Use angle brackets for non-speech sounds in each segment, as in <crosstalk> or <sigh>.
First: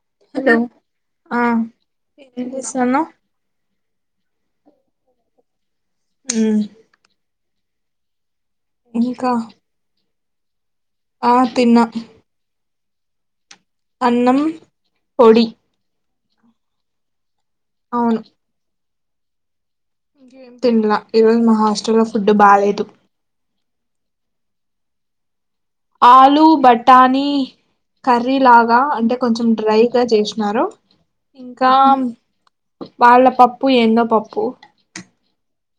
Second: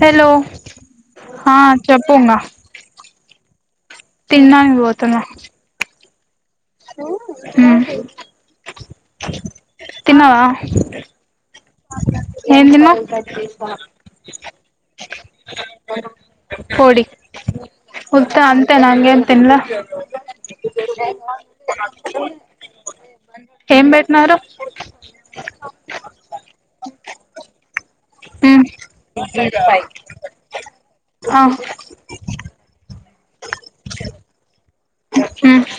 Hello ఆ హా చెప్పు ఇంగా ఏం చేస్తున్నావ్ తిన్డానికి పోతున్న మ్మ్ ఉమ్ ఇంక తిన్నావ ఆ తి ఏం తిన్నావ్ చపాతి అన్నం పొడి కోడి ఉత్తఅంతేనా ఏం తిన్లా తినల ఈరోజు మా హాస్టల్లో ఫుడ్ బాగాలేదు ఏం పెట్టినారు బటాని కర్రీ మ్ లాగా అంటే కొంచెం డ్రైగా చేసినారు ఆ ఇంకా వాళ్ళ పప్పు ఏందో పప్పు హ్మ్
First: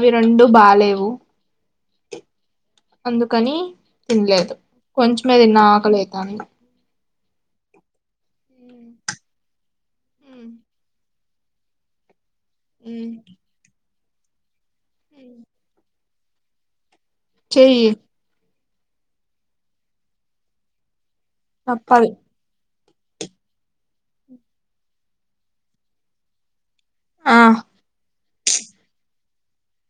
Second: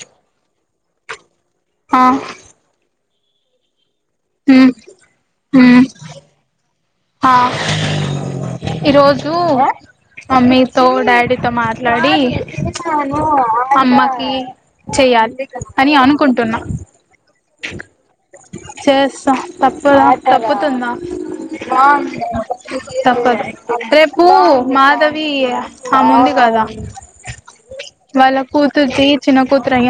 ఈ రెండు బాలేవు ఆ అందుకని తినలేదు మ్ కొంచంమే తిన్న ఆకలి అయితంది అ ఈరోజు మమ్మీతో డాడీతో మాట్లాడి అమ్మ ఇ చెయ్యాలి అని అన్ కుంటున్న చెయ్యి చేస్త తప్పు తప్పుతుందా ఆ తప్పదు తప్పద్ రేపూ మాధవి ఆముంది గదా ఆ వాళ్ళ కూతుర్ది చిన్న కూతురయ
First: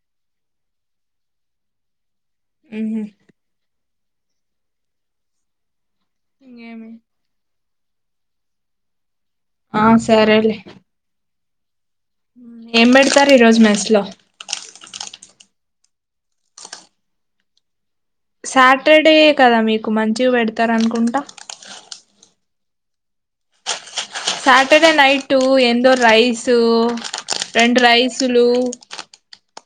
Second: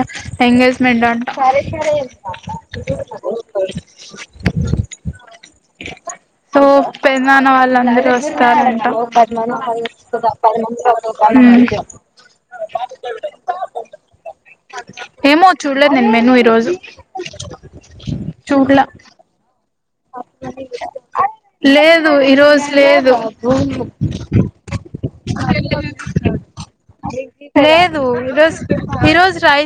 ఎంగేజ్మెంట్ అంట ఉహు సో ఇంగేమి పెదనాన్న వాళ్ళ నా రోజ్ వస్తారంట ఆ సరేలే <unintelligible> <unintelligible> హ్మ్ ఏం పెడతారు ఈరోజు మెస్ లో చూడ్ల నేను మేను ఈ రోజు సాటర్డే కదా మీక్ లేదు ఈరోజ్ లేదు భూమి సాటర్డే నైట్ ఎందో రైస్ రెండు రైసులు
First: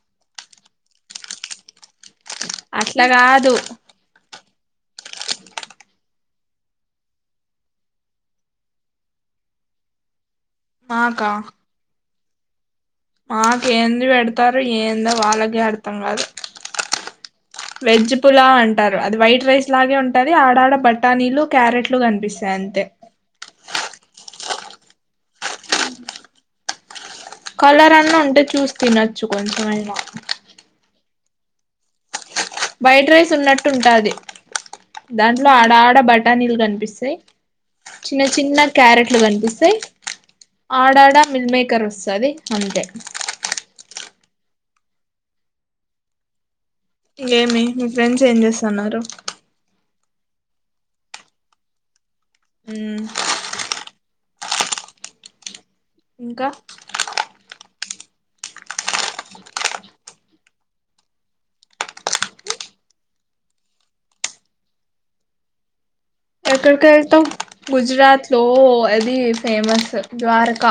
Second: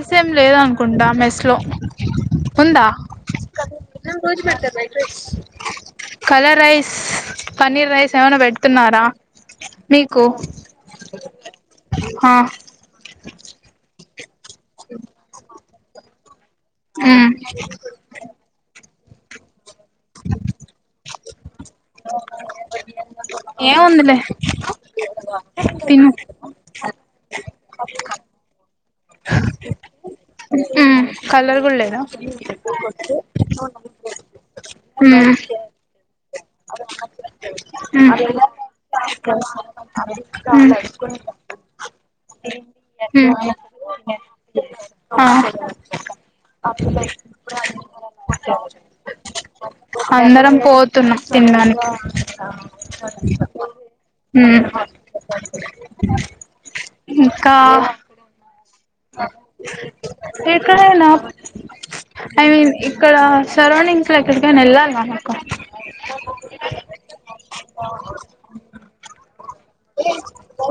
సేమ్ లేదనుకుంటా మెస్లో ఉందా అట్లా కాదు తది కళ రైస్ పన్నీర్ రైస్ ఏమన్న పెడుతున్నారా మీకు మాకా ఆ మాకెంది పెడ్ తరు ఏందో వాళ్ళకే అర్థంకాదు హ్మ్ వెజ్ పులావ్ అం టారు అది వైట్ రైస్ లాగే ఉంటది ఆడా ఆడ బటానీలు ఏం ఉందిలె తిను కలరన్న ఉంటె చూస్ తినచ్చు కొంచం అయినా కలర్ గూడ లేదా వైట్ రైస్ ఉన్నట్టుంటాది దాంట్లో ఆడాడ బట్ ణీలు గన్పిస్తాయి చిన్న చిన్న క్యారెట్లు గనిపిస్తాయి ఆడాడ మిల్ మేకర్ వస్తది అంతే ఆ ఇంకేమి మీ ఫ్రెండ్స్ ఏం జేస్తన్నరు అందరం పోతున్నం తిన్డానికి మ్మ్ హ్మ్ ఇంక ఇంకా ఏకాయనా ఐ మీన్ ఇక్కడ సరౌండింగ్స్ లో ఎక్కడికైనెల్ళాలి మనకు ఎక్కడికెళ్తావ్ గుజరాత్ లో అదీ ఫేమస ద్వారక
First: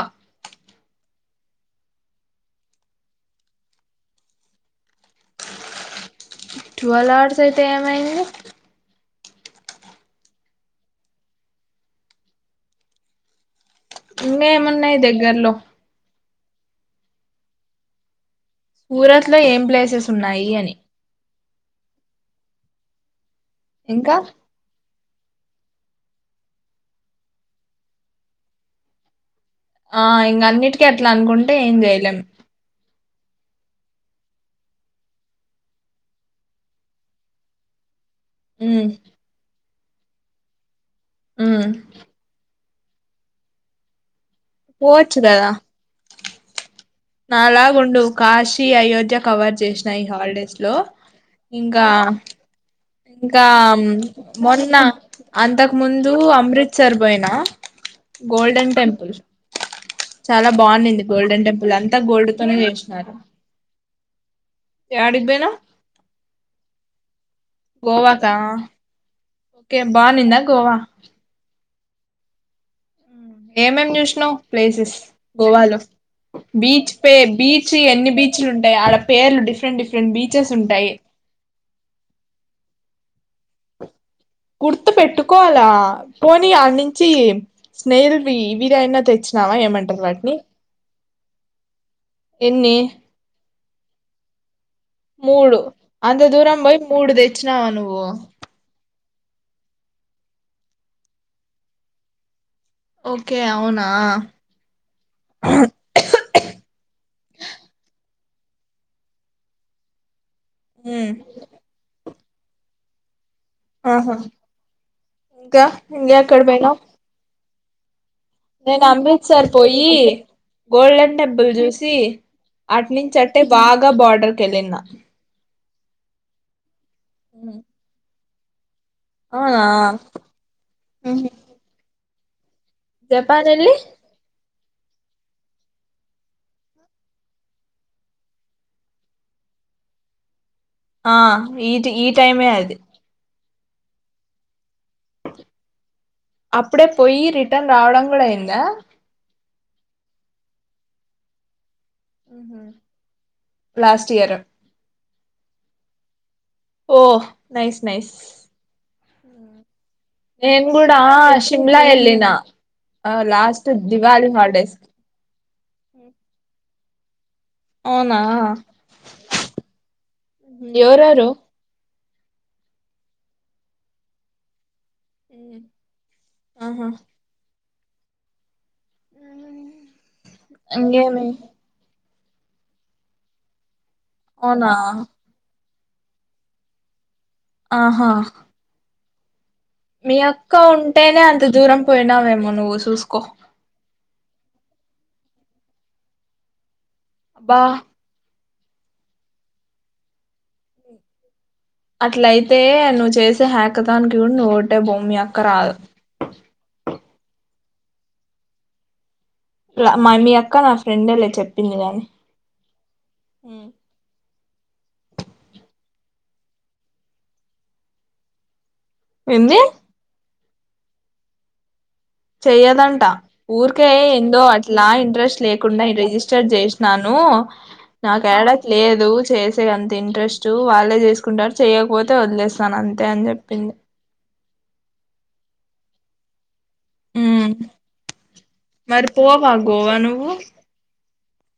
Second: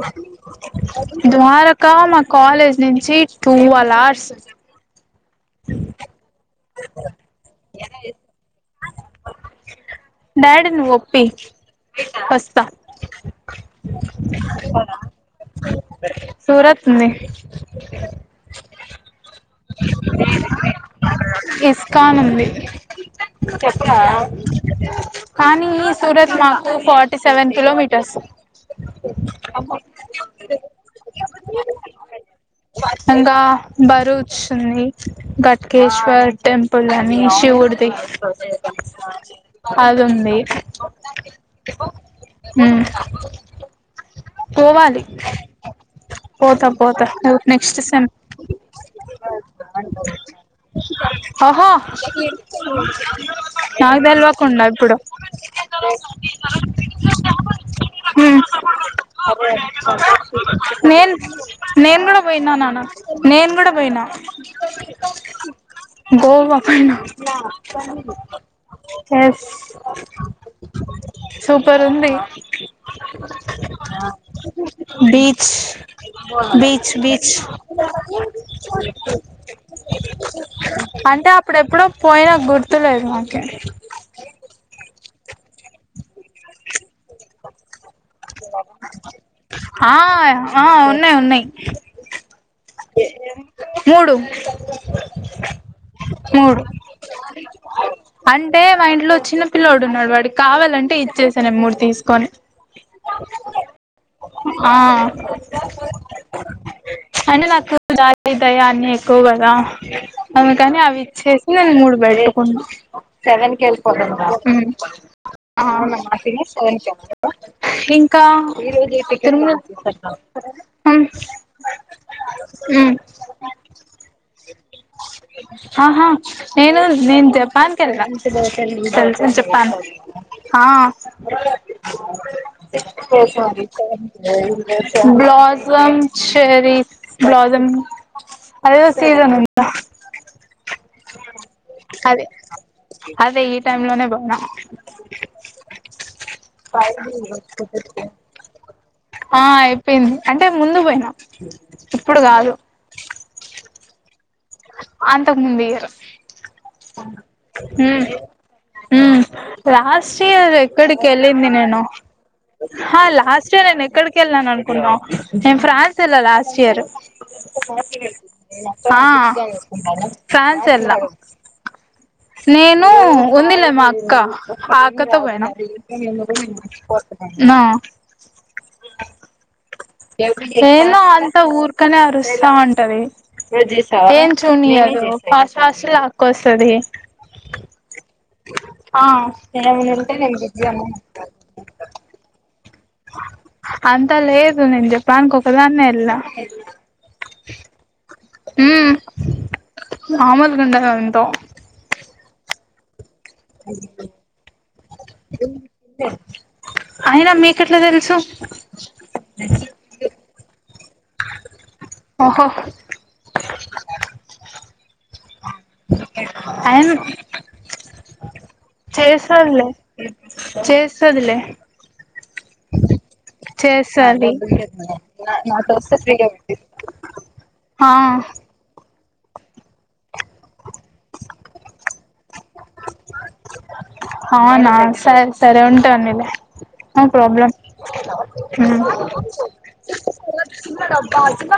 ద్వారకా మా కాలేజ్ నుంచి టూవల్ ఆర్స్ ట్వెల్అవర్స్ అయితే ఏమైంది డాడి ను ఒప్పీ ఒస్తా ఇన్నేమున్నయి దెగ్గర్లో సూరత్ ఉంది సూరత్ లో ఏం ప్లేస్ ప్లేసెస్ వున్నాయి అని ఇస్కానుంది చేప్రా ఇంకా కానీ సూరత్ మాకు ఫార్టీ సెవెన్ కిలోమీటర్స్ ఆ ఇంగ అన్నిట్టికి అట్ల అనుకుం టే ఏం జెయలేం ఇంకా బరువచ్చింది ఘట్కేశ్వర్ టెంపుల్ అని శివుడ్ది మ్మ్ <unintelligible> అదుంది హమ్ హమ్ పోవాలి పోతం నలాగ ఉండు కాశీ అయోధ్య కవర్ చేసినా ఈ హాలిడేస్ లో ఆహా ఇంకా ఇంకా నాకు తెల్వకుండా మొన్న ఇప్పుడు అంతకు ముందు అమృత్సర్ పోయినా గోల్డెన్ టెంపుల్ చాలా బాగుండింది నేన్ గోల్డెన్ టెంపుల్ అంతా నేను కూడ గోల్డ్ పోయినా తోనే నాన్న చేసినారు నేను కూడ పోయినా యాడికి పోయినావ్ గోవ పోయినా గోవాకా ఎస్ ఓకే బాగునిందా గోవా సూపర్ ఉంది ఏమి చూసినావు ప్లేసెస్ బీచ్ గోవాలో బీచ్ పే బీచ్ ఎన్ని బీచ్లు ఉంటాయి ఆడ పేర్లు డిఫరెంట్ డిఫరెంట్ బీచెస్ ఉంటాయి ఆప్పుడు ఎప్పుడో పోయిన గుర్తులేదు మరి గుర్తు పెట్టు కోవాలా పోనీ అనీ తెచ్చినావా ఆ ఏమంటారు వాటిని ఆ ఉన్నాయ్ ఉన్నాయ్ ఎన్నీ మూడు మూడు అంత దూరం మూడు పోయి మూడు తెచ్చినావ నువ్వు అంటే మా ఇంట్లో చిన్న పిల్లోడు ఉన్నాడు వాడికి కావాలంటే ఇచ్చేసాను మూడు తీసుకొని ఓకే అవునా ఆ అంటే నాకు డా మితయాన్ని ఎక్కువ గాద అమె కానీ అవి ఉమ్ ఇచ్చేసి నేను మూడు బడే కొన్ సెవెన్ కి ఆహా వెళ్ళిపోతున్నావా ఇంకా హమ్ ఇంకెక్కడ <unintelligible> సెవెన్ పోయినావ్ కి వెళ్తావా ఇం కా ఈరోజు ఎం సర్ పోయి గోల్డెన్ టెంపుల్ చూసి ఉమ్ అటునుంచి అట్టే బాగా బోర్డర్కి వెళ్ళిన ఆహా నేను నేను జపాన్ కెల్లా జాగ్రత్తగా వెళ్ళమ్మ తెలుస అవునా జపాన్ హా ఉహు. ఓ జపాన్ సారీ వెళ్ళి బ్లాసం చెెరీస్ బ్లాసం అదేదో సీసన్ ఉందా ఆ ఈ ఈ అదే టైమే అది అదే ఈ టైమ్ లోనే బోయిన అప్పుడే పోయి రిటర్న్ రావడం కూడా అయిందా పోయింది అంటే ముందు పోయిన ఇప్పుడు కాదు లాస్ట్ ఇయరు అంతకు ముందుఇయ్యరు ఓ నైస్ ఉమ్ నైస్ ఉమ్ లాస్ట్ ఇయర్ నేను కూడా ఎక్కడికి వెళ్ళింది షిమ్లా నేను వెళ్ళిన హ ఆ లాస్ట్ ఇయర్ నేను ఎక్కడికి దివాళి వెళ్ళను హాలిడేస్ అనుకున్నావ్ నేను ఫ్రాన్స్ ఎళ్లా లాస్ట్ ఇయర్ అవునా ఆ ఫ్రాన్స్ ఎల్ల ఎవరెవరు నేను వుందిలే మా అక్క ఆ అక్కతో పోయిన ఆహా ఆ ఏను ఇంగేమి అంత ఊర్కనే అరు స్థా ఉంటది ఏం అవునా చేయినియదు ఫాస్ట్ క్లాస్ లాక్కవస్తది ఆహా ఆ మీ అక్క ఉంటేనే అంత దూరం పోయినావేమో నువ్వు స్కూ అంత లేదు నేన్ జెప్ దానికి ఒక్క దాన్నే వెళ్ళ అబ్బా ఊమ్ మామల్ గుండద్ వాన్తో అట్లయితే నువ్వు చేస్ హేకతాన్ కూడ నువ్ ఒకటే బో మీ అక్క రాదు అయినా మీకెట్ల తెలుసు ల మమీయా క్క మా ఫ్రెండ్ లే చెప్ ఓహో అయన ఏంది చేస్డలే చేస్స్తదిలే చెయ్యదంట ఊరికే ఎందో అట్లా ఇంట్రెస్ట్ లేకుండ రిజిస్టర్ చేసినాను ఆ నాకు ఏడ లేదు చేసే అంత ఇంట్రెస్టూ వాళ్ళే చేసుకుంటారు. చేయకపోతే వదిలేస్తా అవునా సర సరే ఉంటే ఉన్నిలే నో ప్రాబ్లం ఉమ్ మరి పోవా గోవా నువ్వు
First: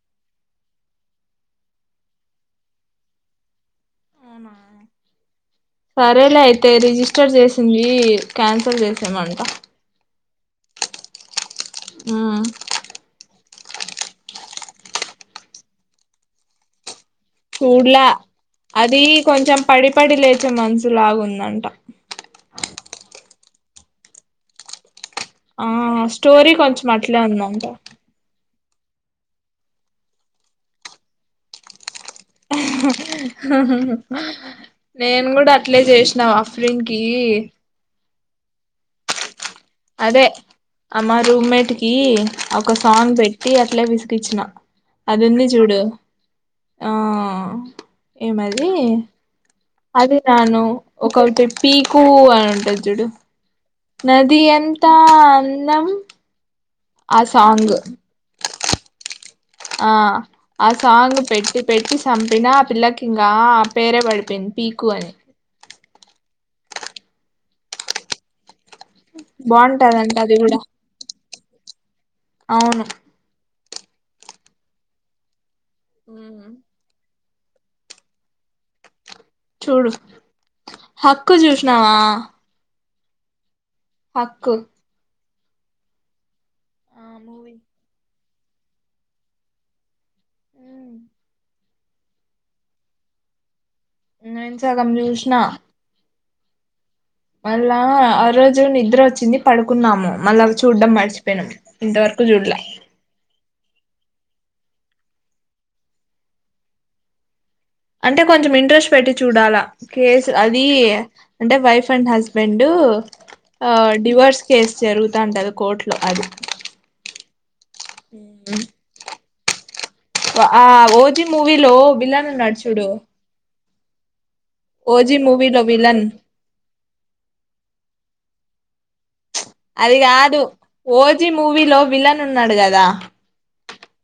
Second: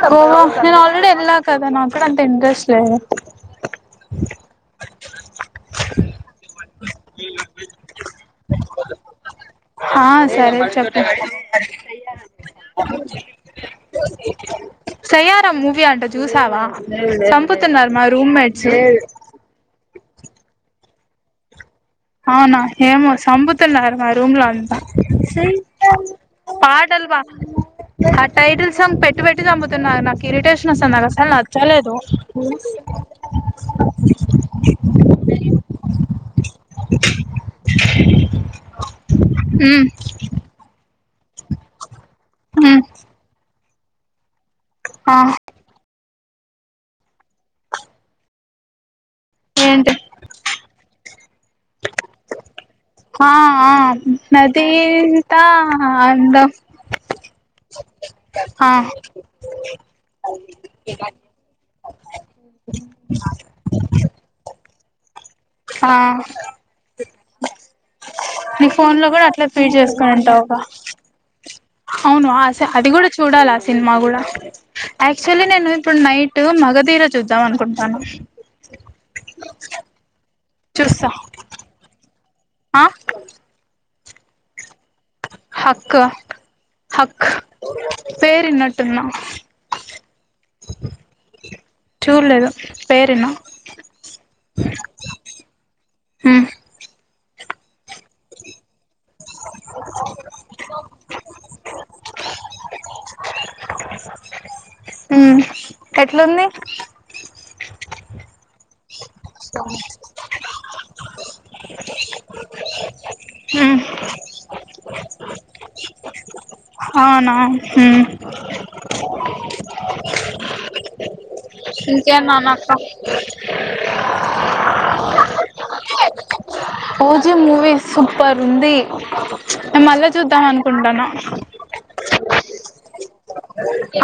ఉమ్ గోవా నేను ఆల్రెడీ ఎళ్ళా కదా నాకూడ అంత ఇంట్రెస్ట్ లేదు. అవునా సరేలే అయితే రిజిస్టర్ చేసింది క్యాన్సల్ చేసేమంట. ఆ సరే చెప్తా సయ్యార మూవి అంటా జూసావా సంపుతున్నర్ మా చూడలా రూమ్మేట్స ప్పడి లేచే మనసు లాగుందంట అవున ఏమో సంపుతున్నార్ మా రూంలో అంత ఆ స్టోరీ కొంచెం పాటల్ పా అట్లే ఉందంట టైటిల్స్ సాంగ్ పెట్టి పెట్టి చంపుతున్నార్ నాకు ఇరిటేషన్ ఒస్తాంది నాక్ అసలు నచ్చలేదు ఆహా హాహా నేను కూడా అట్లే చేసినా అఫ్రిన్ కీ ఉహ్ అ మా రూమ్మేట్ కీ ఒక సాంగ్ పెట్టి అ ఇట్లే విస్కిచిన ఆ అదుంది చూడు ఆ ఏమదీ ఏంటి అది నన్ను ఒకటి పీ <unintelligible> కు అనంటుది హా ఆ ఆ నదీంతా అందం అందం ఆ సాంగ్ ఆ ఆ ఆ సాంగ్ పెట్టి పెట్టి సంపినా ఆ పిల్లకి ఇంకా పేరే పడిపోయింది పీక్ కువన్ <unintelligible> ఆ ఫోన్ లో గుడ అట్లే ఫీడ్ చేసుకోని బాగుంటదంట అది ఉంటవుగా కూడా అవును ఆస అవును అది కూడా చూడాలి సిన్మా కూడ యాక్చుయల్లీ నేను ప నైట్ మగదీర చూద్దాం అనుకుంటున్నాను చూడు హక్కు చూసినావా ఆ హక్కు హక్కు ఆ హక్ మూవీ పేరు వినటున్నా యు <unintelligible> చూడలేదు పేరు విన్నా నేను సగం చూసిన ఉమ్ మళ్ళా ఆ ఆ రోజు నిద్ర వచ్చింది పడుకున్నాము మళ్లా చూడ్డం మర్చిపోయినాము ఇంతవరకు చూడల ఉ ఎట్లుంది అంటే కొంచెం ఇంట్రెస్ట్ పెట్టి చూడాలా కేసు అద్ అదీ. అంటే వైఫ్ అండ్ హస్బెండా ఆ ఉమ్ డివోర్స్ కేస్ జరుగుతా ఉంటది కోర్టు లో అది. అవునవును హ్మ ఆ ఓ జి మూవీలో ఇంకేం విలన్ ఉన్నాడు నానక్క చూడూ. ఓజీ మూవీలో విలన్. ఓజీ మూవీ సూపర్ ఉంది. నేను అది మళ్ళా గాదు చూద్దాం అనుకుంటాను ఓజీ మూవీలో విలన్. ఉన్నాడు గదా.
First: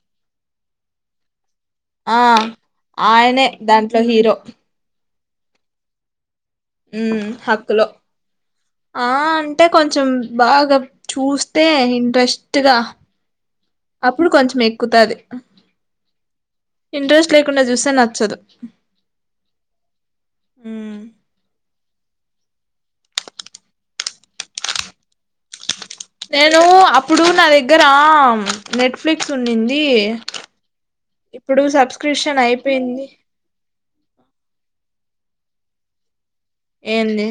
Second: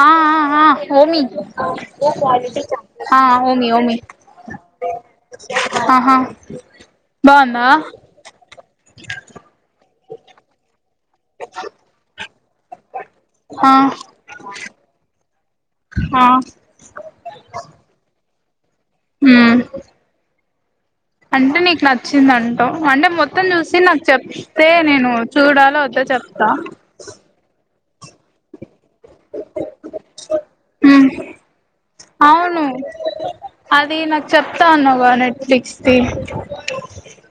ఆ ఆ ఆ ఓమి. ఆ ఆయనే ఓమి ఓమి దాంట్లో హీరో. ఆహా మ్ బాగుందా. హక్కులో ఆ అంటే కొంచెం బాగా చూస్తే ఇంట్రెస్ట్గా. ఆ అప్పుడు కొంచెం ఎక్ క్కుతది. ఆ ఇంట్రెస్ట్ లేకుండా చూస్తే నచ్చదు. హ్మ ఉమ్. అంటే నీకు నచ్ చ్చిందంటవ్. అంటే మొత్తం చూసి నాకు చెప్తే నేనూ చూడాలో వద్ నేనూ అప్పుడూ నా దగ్ రామ్ నెట్ఫ్లిక్స్ ఉండిందీ. ఉమ్ ఇప్పుడు సబ్స్క్రిప్షన్ అవును అయిపోయింది. ఫ్లిక్స్ దీ ఏంది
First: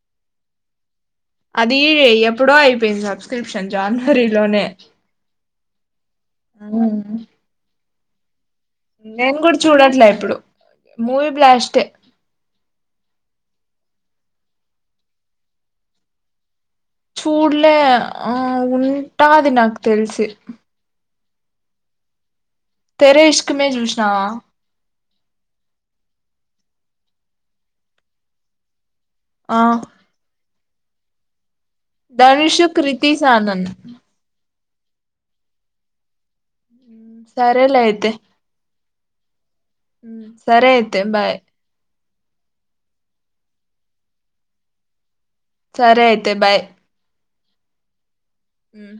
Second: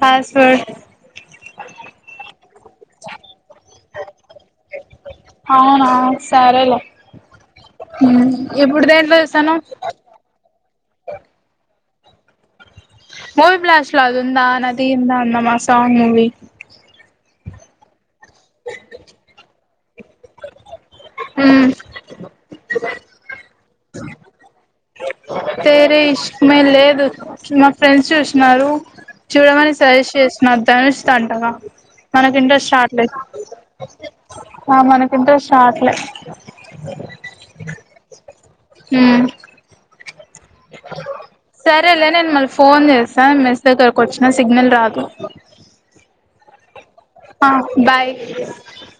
పాస్వర్డ్ అదీ ఎప్ ప్పుడో అయిపోయింది సబ్స్క్రిప్షన్ జాన్వరీలోనే అవునా ఊ హ్మ నేను కూడ చూడట్లే ఇప్పుడు. మూవీ బ్లాస్టే. మూవీ బ్లాస్ట్ లో అదుందా నది ఎంతా అందమా సాంగ్ మూవీ. చూడ్లే ఆ ఉంటాది నాకు తెల్సి మ్మ్ తెరీష్క్ క్ మే చూసినవా తేరే ఇష్క్ మే లేదు మా ఫ్రెండ్స్ చూసినారు చూడ ఆ మని సజెస్ట్ చేసి నాద్ దనుష్ దంటగా మనకి ధనుషు ఇంట్రెస్ట్ రాట్లేదు క్రితిసానన్ ఆ మనకు ఇంట్రెస్ట్ రాట్లే సర్ వెల్ అయితే మ్మ్ సరే అయితే బాయ్ సరే లే నేను మళ్ళీ ఫోన్ చేస్తా మెస్ దగ్గరకు వచ్చిన సిగ్నల్ రాదు సరే అయితే బాయ్ హా బాయ్ మ్